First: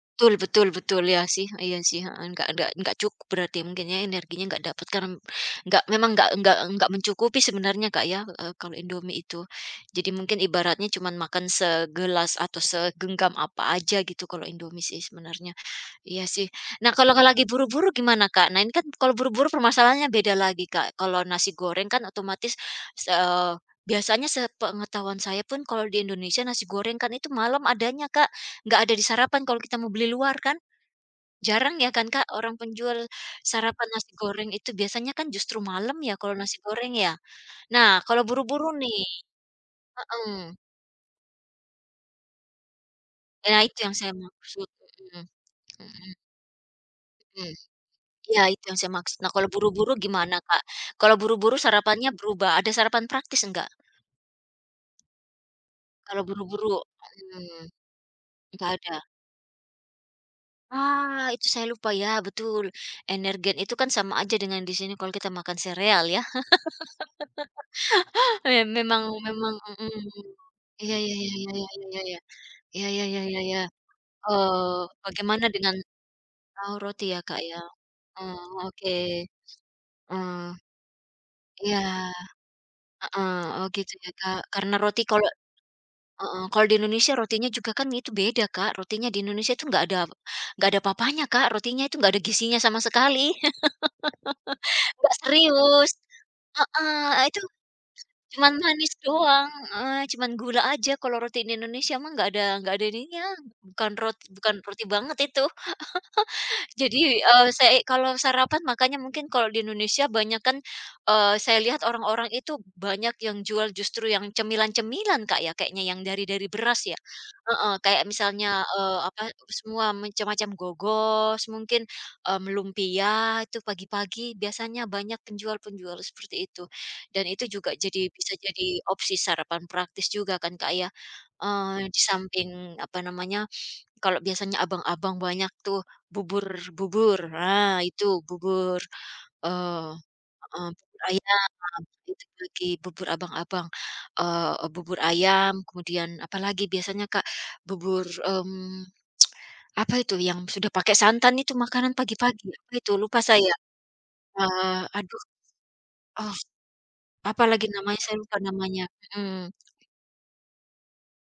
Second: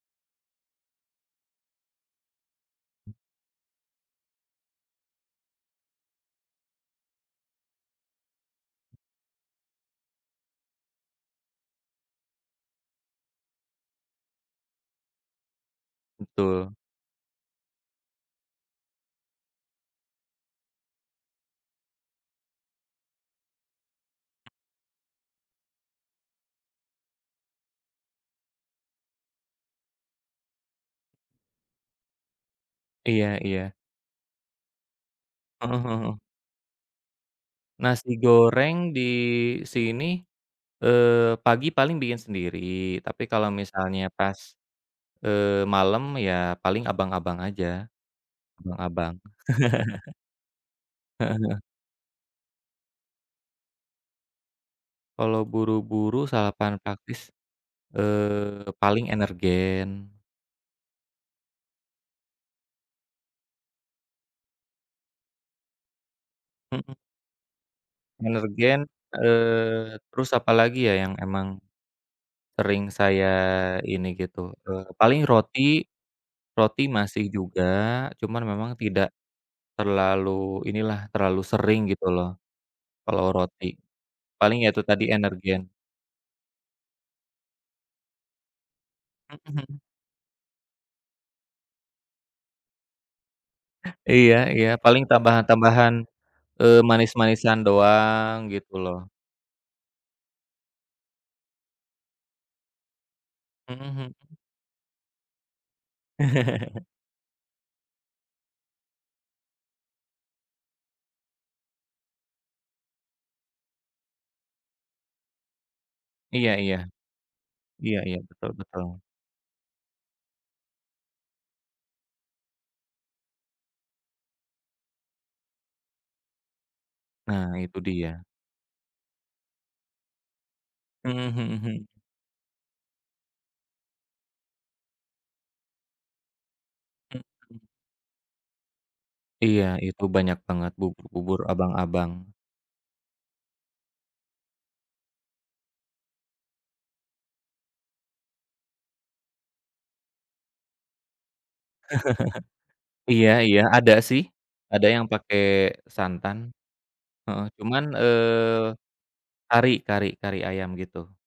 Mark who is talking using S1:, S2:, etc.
S1: Betul betul betul iya sih iya sih, heeh, enggak enggak enggak cukup berarti mungkin ya energinya enggak dapet karen enggak memang enggak enggak enggak mencukupi sebenarnya Kak ya, eee, kalo Indomie itu jadi mungkin ibaratnya cuman makan segelas atau segenggam apa aja gitu kalo Indomie sih sebenarnya iya sih
S2: Betul.
S1: nah kalo lagi buru-buru gimana Kak? Nah ini kan kalo buru-buru permasalahannya beda lagi Kak kalo nasi goreng kan otomatis, eee, biasanya sepengetahuan saya pun kalo di Indonesia nasi goreng kan itu malam adanya Kak, nggak ada di sarapan kalo kita mau beli luar kan? Jarang ya kan Kak orang penjual
S2: Iya iya.
S1: sarapan nasi goreng itu biasanya kan justru
S2: Heeh
S1: malam
S2: heeh.
S1: ya kalo nasi goreng ya? Nah
S2: Nasi
S1: kalo buru-buru
S2: goreng
S1: nih
S2: di sini,
S1: heeh.
S2: eee, pagi paling bikin sendiri tapi kalau
S1: Nah itu yang
S2: misalnya
S1: saya
S2: pas,
S1: maksud, mhm
S2: eee, malem
S1: mhm.
S2: ya paling abang-abang
S1: Mmm,
S2: aja,
S1: iya itu yang saya
S2: abang-abang.
S1: maksud nah kalo buru-buru gimana Kak? Kalo
S2: Heeh
S1: buru-buru
S2: heeh.
S1: sarapannya berubah ada sarapan praktis enggak?
S2: Kalo
S1: Kalo
S2: buru-buru
S1: buru-buru,
S2: sarapan praktis,
S1: mhm,
S2: eee,
S1: enggak ada?
S2: paling Energen.
S1: Ah, itu saya lupa ya betul Energen itu kan sama aja dengan di sini kalo kita makan sereal ya?
S2: Mhm.
S1: Ya
S2: Energen,
S1: memang memang,
S2: eee,
S1: mhm,
S2: terus apalagi ya
S1: Iya iya
S2: yang
S1: iya
S2: emang.
S1: iya iya iya
S2: Sering
S1: iya iya, iya iya iya
S2: saya
S1: iya iya,
S2: ini gitu,
S1: oh
S2: eee, paling
S1: bagaimana dengan,
S2: roti,
S1: tahu
S2: roti
S1: roti ya
S2: masih
S1: Kak ya?
S2: juga
S1: Oh
S2: cuman memang
S1: oke,
S2: tidak, terlalu
S1: mmm,
S2: inilah terlalu
S1: iya,
S2: sering gitu loh, kalo
S1: heeh, oh
S2: roti,
S1: gitu ya Kak
S2: paling ya
S1: karena
S2: itu
S1: roti
S2: tadi
S1: kalo
S2: Energen.
S1: heeh, kalo di Indonesia rotinya juga kan itu beda Kak rotinya di Indonesia itu
S2: Mhm.
S1: nggak ada nggak ada apa-apanya Kak rotinya itu nggak ada gizinya sama sekali
S2: Iya iya paling
S1: enggak serius,
S2: tambahan-tambahan, eee,
S1: heeh, ah, itu,
S2: manis-manisan doang
S1: cuman
S2: gitu
S1: manis
S2: loh.
S1: doang, eee, cuman gula aja kalo roti di Indonesia mah nggak ada nggak ada ininya
S2: Mhm
S1: bukan roti
S2: mhm.
S1: bukan roti banget itu jadi, eee, sei kalo sarapan makannya mungkin kalo di Indonesia banyakan, eee, saya lihat orang-orang itu banyak yang jual justru yang cemilan-cemilan Kak ya? Kayaknya yang dari dari
S2: Iya iya,
S1: beras ya? Heeh,
S2: iya
S1: kayak
S2: iya betul
S1: misalnya,
S2: betul.
S1: eee, apa semua macam-macam gogos mungkin, mmm, lumpia itu pagi-pagi biasanya banyak penjual-penjual seperti itu dan itu
S2: Nah
S1: juga
S2: itu
S1: jadi
S2: dia.
S1: bisa jadi opsi sarapan praktis juga kan Kak ya?
S2: Mhm mhm
S1: Eee,
S2: mhm.
S1: di samping apa namanya, kalo biasanya abang-abang banyak tuh bubur-bubur
S2: Mhm.
S1: nah itu bubur,
S2: Iya
S1: oh,
S2: itu banyak
S1: heeh,
S2: banget
S1: bubur
S2: bubur-bubur
S1: ayam itu
S2: abang-abang.
S1: pagi bubur abang-abang, eee, bubur ayam kemudian apalagi biasanya Kak? Bubur, mmm, apa itu yang sudah pakai santan itu makanan pagi-pagi apa itu lupa
S2: Iya
S1: saya,
S2: iya ada sih,
S1: eee,
S2: ada yang
S1: aduh,
S2: pake
S1: oh,
S2: santan, heeh,
S1: apalagi
S2: cuman,
S1: namanya saya lupa
S2: eee,
S1: namanya, mhm.
S2: kari kari kari ayam gitu.